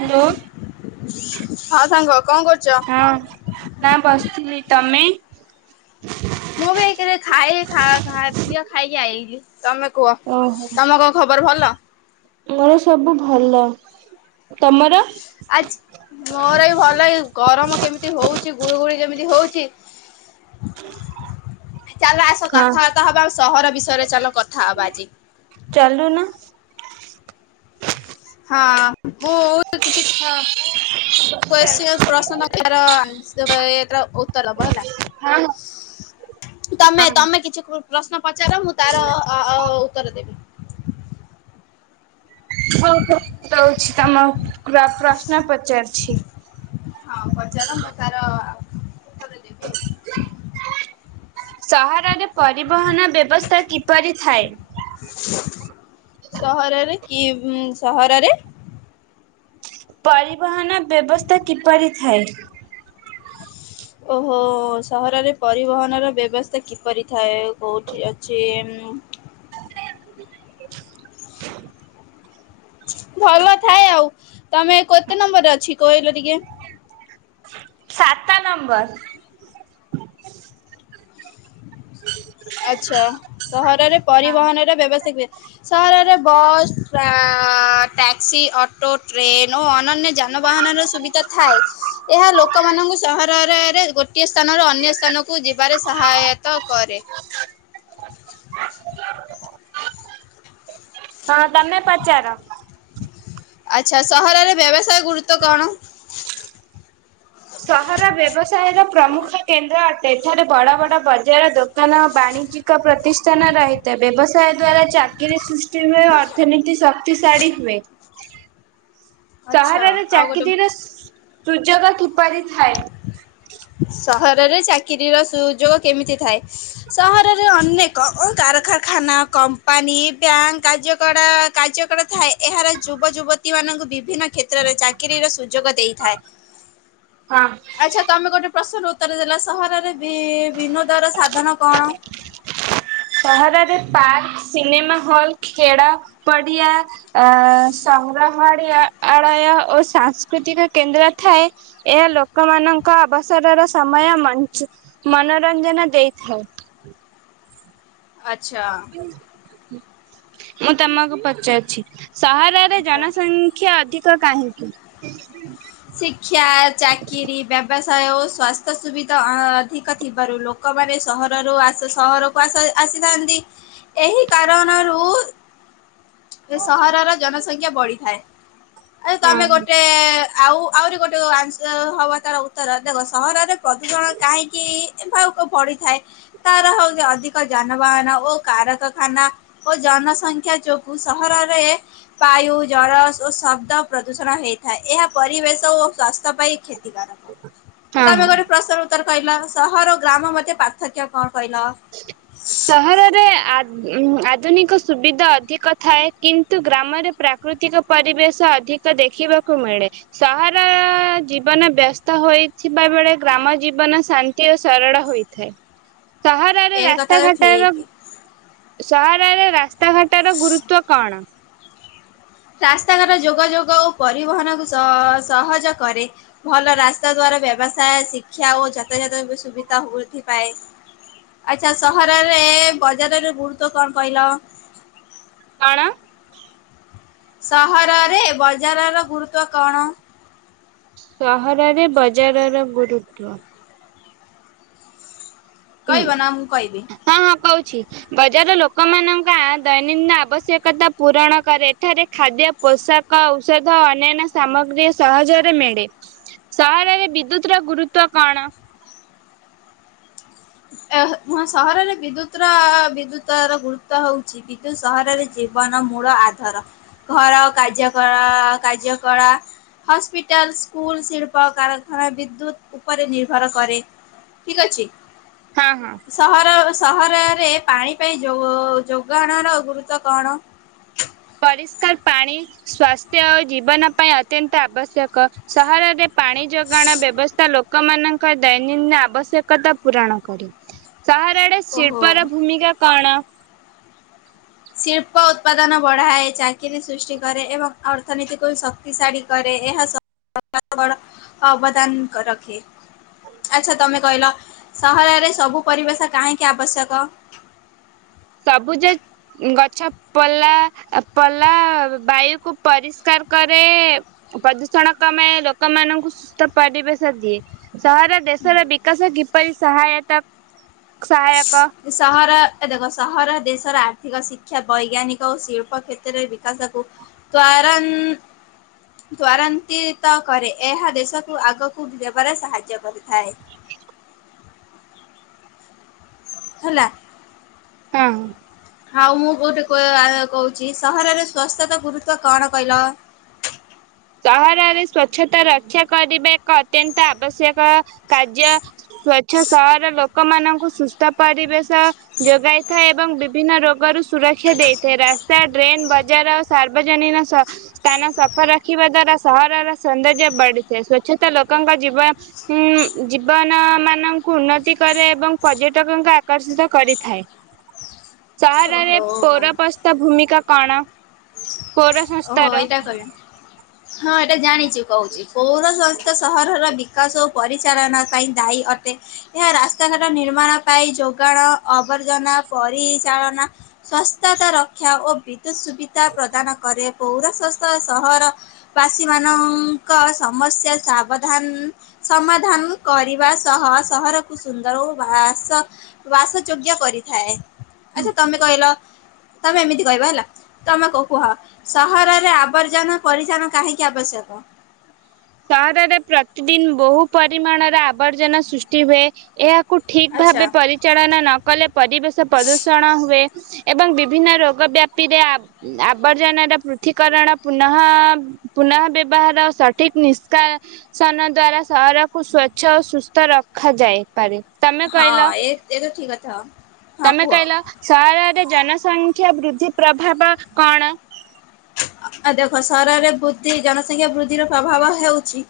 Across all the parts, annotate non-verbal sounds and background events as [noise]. Hello. ହଁ ସାଙ୍ଗ କଣ କର୍ ହଁ, ନା ବସିଥିଲି ତମେ? ମୁଁ ବି ଏକେରେ ଖାଇ ଖା ଖା ଖାଦ୍ୟ ଖାଇକି ଆଇଲି। ତମେ କୁହ ଓହୋ ତମ କଣ ଖବର ଭଲ? ମୋର ସବୁ ଭଲ। ତମର? ଆଛ୍ ମୋର ବି ଭଲ ଏଇ ଗରମ କେମିତି ହଉଛି ଗୁଳୁଗୁଳି କେମିତି [inaudible] ହଉଛି। ଚାଲ ଆସ ହଁ କଥାବାର୍ତ୍ତା ହବା ଆଉ ସହର ବିଷୟରେ ଚାଲ କଥା ହବା ଆଜି। ଚାଲୁନ। ହଁ ମୁଁ ତ କିଛି ହଁ କୋଶ୍ଚିନ୍ ପ୍ରଶ୍ନ କେଇଟାର ଆନ୍ସେର। ର ଉତ୍ତ ଦେବ ହେଲା। ହଁ ତମେ ତମେ କିଛି ପ୍ରଶ୍ନ ପଚାର ମୁଁ ତାର ଅ-ଅ-ଅ ଉତ୍ତର ଦେବି। ହଁ ହଁ ଦଉଛି ତମ ପ୍ର ପ୍ରଶ୍ନ ପଚାରୁଛି। ହଁ ପଚାର‌ ମୁଁ ତାର ଆ ଉତ୍ତର ଦେବି ଆଉ ସହରରେ ପରିବହନ ବ୍ୟବସ୍ଥା କିପରି ଥାଏ? ସହରରେ କି ସହରରେ? ପରିବହନ ବ୍ୟବସ୍ଥା କିପରି ଥାଏ? ଓହୋଃ ସହରରେ ପରିବହନର ବ୍ୟବସ୍ଥା କିପରି ଥାଏ? କୋଉଠି ଅଛି ଏ କ ଭଲ ଥାଏ ଆଉ, ତମେ କୋତେ ନମ୍ବରରେ ଅଛି କହିଲ ଟିକେ? [inaudible] [inaudible] ନମ୍ବର। ଆଚ୍ଛା, ସହରରେ ପରିବହନର ବ୍ୟବସ୍ଥା। [inaudible] ସହରରେ ବସ୍, ଟ୍ରାଆ-ଆ-ଆ ଟ୍ୟାକ୍ସି, ଅଟୋ, ଟ୍ରେନ୍ ଓ ଅନନ୍ୟ ଯାନ୍ ଯାନବାହନର ସୁବିଧା ଥାଏ, ଏହା ଲୋକମାନଙ୍କୁ ସହରରେରେ ଗୋଟିଏ ସ୍ଥାନରୁ ଅନ୍ୟ ସ୍ଥାନକୁ କୁ ଯିବାରେ ସହାୟତା କରେ। ହଁ, ତମେ ପଚାର? ଆଚ୍ଛା, ସହରରେ ବ୍ୟବସାୟ ଗୁରୁତ୍ୱ କଣ? ସହର ବ୍ୟବସାୟର ପ୍ରମୁଖ କେନ୍ଦ୍ର ଅଟେ ଏଠାରେ ବଡ ବଡ ବଜାର ଦୋକ୍ ଦୋକାନ ବାଣିଜ୍ୟିକ ପ୍ରତିଷ୍ଠାନ ରହିଥାଏ, ବ୍ୟବସାୟ ଦ୍ଵାରା ଚାକିରିୀ ସୃଷ୍ଟିହୁଏ ଓ ଅର୍ଥନୀତି ଶକ୍ତିଶାଳୀ ହୁଏ। [inaudible] ଆଚ୍ଛା ସହରରେ ଆଉ ଗୋଟେ ଚାକିରୀର ସୁଯୋଗ କିପରି ଥାଏ? ସହରରେ ଚାକିରୀର ସୁଯୋଗ କେମିତି ଥାଏ? ସହରରେ ଅନେକ କା କଳ କାରଖାନା, କମ୍ପାନୀ, ବ୍ୟାଙ୍କ୍, କାର୍ଯ୍ୟକଳା, କାର୍ଯ୍ୟକଳା ଥାଏ, ଏହାର ଯୁବ ଯୁବତୀ ମାନଙ୍କୁ ବିଭିନ୍ନ କ୍ଷେତ୍ରରେ ଚାକିରିର ସୁଯୋଗ ଦେଇଥାଏ। ହଁ। ପ୍ରଶ୍ନ ଉତ୍ତର ଦେଲ ସହରରେ ବି ବିନୋଦର ସାଧନ କଣ? ସହରରେ ପାର୍କ, ସିନେମାହଲ୍, ଖେଳ ପଡିଆ‌ ଆ-ଆ ସ ସଂଗ୍ରହାଳିଆ ଆଳୟ ଓ ସାଂସ୍କୃତିକ କେନ୍ଦ୍ର ଥାଏ ଏହା ଲୋକମାନଙ୍କ ଅବସରର ସମୟ ମଞ୍ଚ୍ ମନୋରଞ୍ଜନ ଦେଇଥାଏ। ଆଚ୍ଛା ମୁଁ ତମକୁ ପଚାରୁଛି? ସହରରେ ଆଚ୍ଛା। ଜନସଂଖ୍ୟା ଅଧିକ କାହିଁକି? ଶିକ୍ଷା, ଚାକିରି, ଓ ବ୍ୟବସାୟ ସ୍ୱାସ୍ଥ୍ୟ ସୁବିଧା ଆ ଅଧିକ ଥିବାରୁ ଲୋକମାନେ ସହରରୁ ଆସୁ ସହରକୁ ଆସ ଆ ଆସିଥାନ୍ତି ଏହି କାରଣରୁ ଏ ସହରର ଜନସଂଖ୍ୟା ବଢିଥାଏ, ଆଉ ହଁ ହଁ ତମେ ଗୋଟେ ଆଉ ଆହୁରି ଗୋଟେ ଆନ୍ସ ହବ ତାର ଉତ୍ତର ଦେଖ ସହରରେ ପ୍ରତି ଜଣ କାହିଁକି ଥାଉ। ପଡିଥାଏ, ତାରହଉଛି ଅଧିକ ଯାନବାହାନ ଓ କାରକଖାନା ଓ ଜନସଂଖ୍ୟା ସଂଖ୍ୟା ଯୋଗୁ ସହରରେ ବାୟୁ, ଜଳ ଓ ଶବ୍ଦ ପ୍ରଦୂଷଣ ହୋଇଥାଏ ଏହା ପରିବେଶ ଓ ସ୍ୱାସ୍ଥ୍ୟପାଇଁ କ୍ଷତିକାରକ, ହଁ ତମେ ହଁ। ଗୋଟେ ପ୍ରଶ୍ନର ଉତ୍ତର କହିଲ ସହର ଓ ଗ୍ରାମ ମତେ ପାର୍ଥକ୍ୟ କଣ? କହିଲ? ସହରରେ ଅଦ୍ ଉନ୍ ଆ ଆଧୁନିକ ସୁବିଧା ଅଧିକଥାଏ କିନ୍ତୁ ଗ୍ରାମରେ ପ୍ରାକୃତିକ ପରିବେଶ ଅଧିକ ଦେଖିବାକୁ ମିଳେ, ସହର ଜୀବନ ବ୍ୟସ୍ତ ହୋଇଥିବା ବେଳେ ଗ୍ରାମ ଜୀବନ ଶାନ୍ତି ଖାଦ୍ୟ ସରଳ ହୋଇଥାଏ। ସହରରେ ଏ କଥା ରାସ୍ତା ଘାଟର ଠିକ। ସହରରେ ରାସ୍ତାଘାଟର ଗୁରୁତ୍ଵ କଣ? ରାସ୍ତାଘାଟ ଯୋଗାଯୋଗ ଓ ପରିବହନକୁ ସ-ସହଜ କରେ। ଭଲ ରାସ୍ତା ଦ୍ଵା ବ୍ୟବସାୟ, ଶିକ୍ଷା ଓ ଯତାଜାତ ସୁବିଧା ବୃଦ୍ଧି ପାଏ। ଆଛା ସହରରେ ବଜାରର ଗୁରୁତ୍ଵ କଣ କହିଲ? କଣ? ସହରରେ ବଜାରର ଗୁରୁତ୍ଵ କଣ? ସହରରେ ବଜାରର ଗୁରୁତ୍ଵ? ହୁଁ କହିବ ନା ମୁଁ କହିବି? ହଁ ହଁ କୋହୁଚି। ବଜାର ଲୋକମାନଙ୍କ ଆ ଦୈନନ୍ଦିନ ଆବଶ୍ୟକତା ପୂରଣ କରେ ଏଠାରେ ଖାଦ୍ୟ ପୋସ୍ ଷାକ, ଔଷଧ ଅନ୍ୟାନ୍ୟ ସାମଗ୍ରୀ ସହଜରେ ମିଳେ। ସହରରେ ବିଦ୍ୟୁତର ଗୁରୁତ୍ଵ କଣ? ଏହେ ସହରରେ ବିଦ୍ୟୁତର ବିଦ୍ୟୁତର ଗୁରୁତ୍ଵ ହୋଉଛି କିନ୍ତୁ ସହରରେ ଜୀବ ମୂଳ ଆଧାର ଘର ଓ କାର୍ଯ୍ୟଳା କାର୍ଯ୍ୟକଳା ହସ୍ପିଟାଲ ସ୍କୁଲ ଶିଳ୍ପ କାରଖାନା ବିଦ୍ୟୁତ ଉପରେ ନିର୍ଭର କରେ। ଠିକ ଅଛି ହଁ ହଁ ସହର ସହରରେ ପାଣି ପାଇଁ ଯୋ-ଯୋଗାଣର ଗୁରୁତ୍ୱ କଣ? ପରିଷ୍କାର ପାଣି ସ୍ଵାସ୍ଥ୍ୟ ଓ ଜୀବନ ପାଇଁ ଅତ୍ୟନ୍ତ ଆବଶ୍ୟକ ସହରରେ ପାଣି ଯୋଗାଣ ବ୍ୟବସ୍ଥା ଲୋକମାନଙ୍କ ଦୈନନ୍ଦିନ ଆବଶ୍ୟକତା ପୂରଣ କରେ। ସହରରେ ଓହୋ। ଶିଳ୍ପର ଭୂମିକା କଣ? ଶିଳ୍ପ ଉତ୍ପାଦନ ବଢାଏ ଚାକିରିୀ ସୃଷ୍ଟି କରେ ଏବଂ ଅର୍ଥନୀତିକୁ ଶକ୍ତିଶାଳୀ କରେ। ଏହା ସ [unintelligible] ଅବଦାନ ରଖେ। ଆଛା ତମେ କହିଲ ସହରରେ ସବୁ ପରିବେଶ କାହିଁକି ଆବଶ୍ୟକ? ସବୁଜ ଗଛ ପଲା ପଲା ବାୟୁକୁ ପରିଷ୍କାର କରେ ପ୍ରଦୂଷଣ କମେ ଲୋକମାନଙ୍କୁ ସୁସ୍ଥ ପରିବେଶ ଦିଏ। ସହର ଦେଶର ବିକାଶ କିପରି ସହାୟତା ସହାୟକ ସହାରା ଏ ଦେଖ ସହର ଦେଶର ଆର୍ଥିକ ଶିକ୍ଷା ବୈଜ୍ଞାନିକ ଓ ଶିଳ୍ପ କ୍ଷେତ୍ରରେ ବିକାଶକୁ ତ୍ୱରାନ୍ ଉଁ ତ୍ୱରାନ୍ତିତ କରେ ଏହା ଦେଶକୁ ଆଗକୁ ଦେବାରେ ସାହାଯ୍ୟ କରିଥାଏ। ହେଲା। ହଁ। ହଉ ମୁଁ କୋଠି କହୁଛି ସହରରେ ସ୍ଵସ୍ଥତା ଗୁରୁତଵ କଣ କହିଲ? [inaudible] ସହରରେ ସ୍ଵଚ୍ଛତା ରକ୍ଷା କରିବା ଏକ ଅତ୍ୟନ୍ତ ଆବଶ୍ୟକ କାର୍ଯ୍ୟ ସ୍ଵ୍ଛ ସହର ଲୋକ ଲୋକମାନଙ୍କୁ ସୁସ୍ଥ ପରିବେଶ ଯୋଗାଇଥାଏ ଏବଂ ବିଭିନ୍ନ ରୋଗରୁ ସୁରକ୍ଷା ଦେଇଥାଏ ରା ରାସ୍ତା ଟଡ୍ରେନ ବଜାର ଓ ସାର୍ବଜନୀନ ସ୍ଥାନ ସଫର ରଖିବା ଦ୍ଵାରା ସହରର ସୌନ୍ଦର୍ଯ୍ୟ ବଢିଥାଏ ସ୍ଵଚଛତା ଲୋକଙ୍କ ଜୀବନ ଜୀବନ ମାନଙ୍କୁ ଉନ୍ନତି କରେ ଏବଂ ପର୍ଯ୍ୟଟକଙ୍କୁ ଆକର୍ଷିତ କରିଥାଏ। [inaudible] ସହରରେ ଓହୋ ଭଲ ପୌରପଷଦ ଭୂମିକା କଣ? ପୌର ଓହୋ ସଂସ୍ଥାର। ଏଇଟା କହିବ। ହଁ ଏଟା ଜାଣିଛୁ କହୁଛି ପୌର ସଂସ୍ଥ ସହରର ବିକାଶ ଓ ପରିଚାଳନା ପାଇଁ ଦାୟୀ ଅଟେ ଏହା ରାସ୍ତାଘାଟ ନିର୍ମାଣ ପାଇଁ ଯୋଗାଣ ଆବର୍ଜନା ପରିଚାଳନା ସ୍ଵସ୍ଥତା ରକ୍ଷା ଓ ବିଦ୍ୟୁତ ସୁବିଧା ପ୍ରଦାନ କରେ। ପୌରସସ୍ ସହର ବାସୀ ମାନଙ୍କ ସମସ୍ୟା ସାବଧାନ ସମାଧାନ କରିବା ସହ ସହରକୁ ସୁନ୍ଦର ଓ ବାସ ବାସଯୋଗ୍ୟ କରିବା ଥାଏ ଆଚ୍ଛା ତମେ କହିଲ ତମେ ଏମିତି କହିବ ହେଲା ତମେ କୁହଁ ସହରରେ ଆବର୍ଜନା ପରିଧାନ କାହିଁକି ଆବଶ୍ୟକ? ସହରରେ ପ୍ରତିଦିନ ବହୁ ପରିମାଣର ଆବର୍ଜନା ସୃଷ୍ଟି ହୁଏ ଏହା କୁ ଠିକ୍ ଆଚ୍ଛା ଭାବେ ପରିଚାଳନା ନ କଲେ ପରିବେଶ ପ୍ରଦୂଷଣ ହୁଏ। ଏବଂ ବିଭିନ୍ନ ରୋଗ ବ୍ୟାପିରେ ଆବର୍ଜନାାର ପୃଥୀକରଣ ପୁନଃ ପୁନଃ ବ୍ୟବହାର ଆଉସଠ ଠିକ ନିଷ୍କାସନ ଦ୍ଵାରା ସହରକୁ ସ୍ଵଚ୍ଛ ଓ ସୁସ୍ଥ ରଖାଯାଇପାରେ। ହଁ ଏ ଏତ ଠିକ କଥା। ହଁ ତମେ କୁହ କହିଲ ସହରରେ ଜନସଂଖ୍ୟା ବୃଦ୍ଧି ପ୍ରଭାବ କଣ? ଆ ଦେଖ ସରରେ ବୁଦ୍ଧି ଜନ ଂଖ୍ୟା ବୃଦ୍ଧିର ପ୍ରଭାବ ହେଉଛି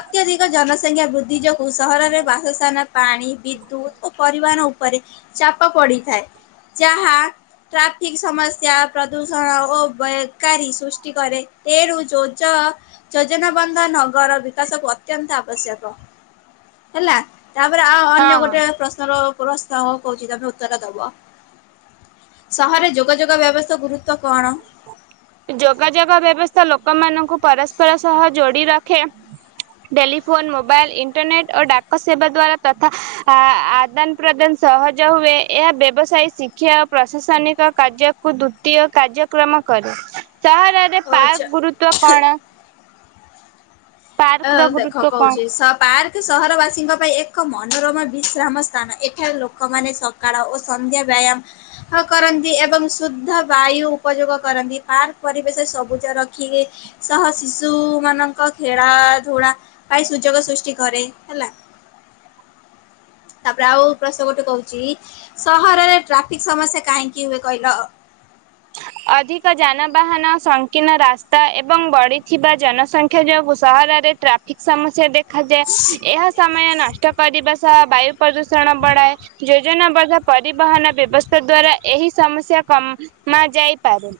ଅତ୍ୟଧିକ ଜ ଜନସଂଖ୍ୟା ବୃଦ୍ଧି ଯୋଗୁଁ ସହରରେ ବାସସ୍ଥାନା ପାଣି ବିଦ୍ୟୁତ ଓ ପରିବହନ ଉପରେ ଚାପ ପ ପଡିଥାଏ ଯାହା ଟ୍ରାଫିକ ସମସ୍ୟା ପ୍ରଦୂଷଣ ଓ କାରି ସୃଷ୍ଟି କରେ ତେଣୁ ଯୋଜ ଯୋଜନାବନ୍ଧ ନଗର ବିକାଶକୁ ଅତ୍ୟନ୍ତ ଆବଶ୍ୟକ ହେଲା ତାପରେ ଆଉ ହଁ ଅନ୍ୟ ହଁ ଗୋଟେ ପ୍ରଶ୍ନର ପ୍ରଶ୍ନ କହୁଛି ତମେ ଉତ୍ତର ଦବ। ସହରରେ ଯୋଗାଯୋଗ ବ୍ୟବସ୍ଥା ଗୁରୁତ୍ୱ କଣ? ଯୋଗାଯୋଗ ବ୍ୟବସ୍ଥା ଲୋକମାନାନଙ୍କୁ ପରସ୍ପର ସହ ଯୋଡି ରଖେ। ଟେଲିଫୋନ ମୋବାଇଲ୍ ଇଣ୍ଟରନେଟ୍ ଓ ଡାକ ସେବା ଦ୍ଵାରା ତଥା ଆଦାନ ପ୍ରଦାନ ସହଜ ହୁଏ ଏହା ବ୍ୟବସାୟୀ ଶିକ୍ଷା ଓ ପ୍ରଶାସନିକ କାର୍ଯ୍ୟକୁ ଦ୍ୱିତୀୟ କାର୍ଯ୍ୟକ୍ରମ କରେ ସହରରେ ଓ ପାର୍କ ଆଚ୍ଛା ଗୁରୁତଵ କଣ? ପାର୍କ ହ ର ଦେଖ ଗୁରୁତ୍ୱ କଣ? କହୁଛି ସ ପାର୍କ ସହରବାସୀଙ୍କ ପାଇଁ ଏକ ମନୋରମ ବିଶ୍ରାମ ସ୍ଥାନ ଏଠାରେ ଲୋକମାନେ ସକାଳ ଓ ସନ୍ଧ୍ୟା ବା ବାୟାମ କରନ୍ତି ଏବଂ ଶୁଦ୍ଧ ବାୟୁ ଉପଯୋଗ କରନ୍ତି ପାର୍କ ପରିବେଶ ସବୁ ରଖିବେ ସହ ଶିଶୁମାନଙ୍କ ଖେଳ ା କ ସୁଯୋଗ ସୃଷ୍ଟି କରେ ହେଲା। ତାପରେ ଆଉ ପ୍ରଶ୍ନ ଗୋଟେ କହୁଛି ସହରରେ ଟ୍ରାଫିକ ସମସ୍ୟା କାହିଁକି ହୁଏ କହିଲ? [inaudible] ଅଧିକ ଯାନବାହାନ ସଂକୀର୍ଣ୍ଣ ରାସ୍ତା ଏବଂ ବଢିଥିବା ଜନସଂଖ୍ୟା ଯୋଗୁ ସହ ରରେ ଟ୍ରାଫିକ ସମସ୍ୟା ଦେଖ ଦେଖାଯାଏ ଏହା ସମୟ ନଷ୍ଟ କରିବା ସହ ବାୟୁ ପ୍ରଦୂଷଣ ବଢାଏ ଯେ ଯୋଜନାବଦ୍ଧ ପରିବହନ ବ୍ୟବସ୍ଥା ଦ୍ଵାରା ଏହି ସମସ୍ୟା କମା ଯାଇପାରୁ।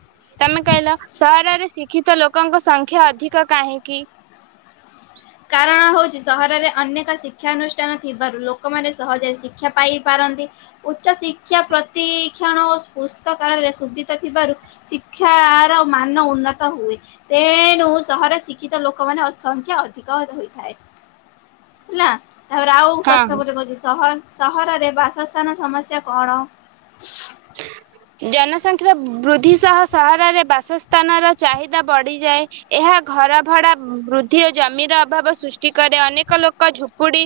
ତମେ କହିଲ ସହରରେ ଶୀ ଶିକ୍ଷିତ ଲୋକଙ୍କ ସଂଖ୍ୟା ଅଧିକ କାହିଁକି? କାରଣ ହଉଚି ସହରରେ ଅନେକ ଶିକ୍ଷାନୁଷ୍ଠାନ ଥିବାରୁ ଲୋକମାନେ ସହଜରେ ଶିକ୍ଷା ପାଇପାର ନ୍ତି। ଉଚ୍ଚ ଶିକ୍ଷା ପ୍ରତି୍କ୍ଷଣ ଓ ପୁସ୍ତକାଳୟରେ ସୁବିଧା ଥିବାରୁ ଶିକ୍ଷା ଆର ମାନ ଉନ୍ନତ ହୁଏ ତେଣୁ ସହର ଶିକ୍ଷିତ ଲୋକମାନେ ଅଛନ୍ତି ଆଉ। ଅଧିକ ହୋଇଥାଏ। ହେଲା ତାପରେ ଆଉ ହଁ। ପ୍ରଶ୍ନ ଗୋଟେ କହୁଚି ସହର ସହରରେ ବାସସ୍ଥାନ ସମସ୍ୟା କଣ? ଜନସଂଖ୍ୟା ବୃଦ୍ଧି ସହ ସହରରେ ବାସସ୍ଥାନର ଚାହିଦା ବଢିଯାଏ। ଏହା ଘର ଭଡ଼ା ବୃଦ୍ଧି ଓ ଜମିର ଅଭାବ ସ୍ରୁ ଷ୍ଟି କରେ। ଅନେକ ଲୋକ ଝୁପୁଡି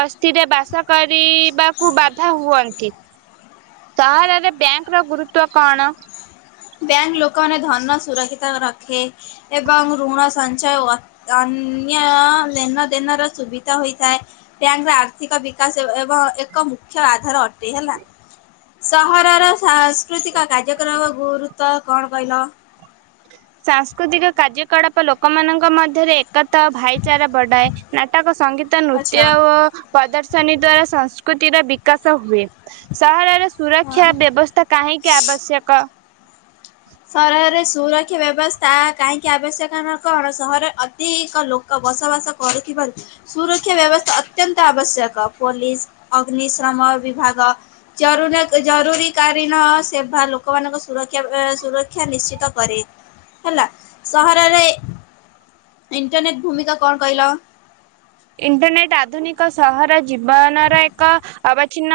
ବସ୍ତିରେ ବାସ କରିବାକୁ ବାଧା ହୁଅନ୍ତି। ନ୍ତି। ସହରରେ ବ୍ୟାଙ୍କ ର ଗୁରୁତ୍ଵ କଣ? ବ୍ୟାଙ୍କ ଲୋକମାନେ ଧନ ସୁରକ୍ଷିତ ରଖେ ଏବଂ ଋଣ ସଞ୍ଚୟ ଓ ଅନ୍ ନ୍ୟ ଲେନ ଦେନ ର ସୁବିଧା ହୋଇଥାଏ। ବ୍ୟାଙ୍କର ଆର୍ଥିକ ବିକାଶ ଏବଂ ଏକ ମୁଖ୍ୟ ଆଧାର ଅଟେ ହେଲା। ସହରର ସାଂସ୍କୃତିକ କାର୍ଯ୍ୟକ୍ରମ ଗୁରୁ ତ କଣ କହିଲ? ସାଂସ୍କୃତିକ କାର୍ଯ୍ୟକଳାପ ଲୋକମାନଙ୍କ ମଧ୍ୟରେ ଏକତା ଭାଇଚାରା ବଢାଏ। ନାଟକ ସଙ୍ଗୀତ ନୃତ୍ୟ ଆଚ୍ଛା ଓ ପ୍ରଦର୍ ଶନି ଦ୍ଵାରା ସଂସ୍କୃତିର ବିକାଶ ହୁଏ। ସହରରେ ହଁ। ସୁରକ୍ଷା ବ୍ୟବସ୍ଥା କାହିଁକି ଆବଶ୍ୟକ? ସହରରେ ସୁରକ୍ଷା ବ୍ୟବସ୍ଥା କାହିଁକି ଆବଶ୍ୟକ ନ କଣ ସହରରେ ଅଧିକ ଲୋକ ବସବାସ କରୁଥିବାରୁ ସୁରକ୍ଷା ବ୍ୟବସ୍ଥା ଅତ୍ୟନ୍ତ ଆବଶ୍ୟକ ପୋଲିସ ଅଗ୍ନିଶ୍ରମ ବିଭାଗ, ଜରୁର ଜରୁରୀ କାଳୀନ ସେବା ଲୋକମାନଙ୍କ ସୁରକ୍ଷା ଏ ସୁରକ୍ଷା ନିଶ୍ଚିତ କରେ ହେଲା। ସହରରେ ଇଣ୍ଟରନେଟ୍ ଭୂମିକା କଣ କହିଲ? ଇଣ୍ଟରନେଟ ଆଧୁନିକ ସହର ଜୀବନର ଏକ ଅବଚ୍ଛିନ୍ନ।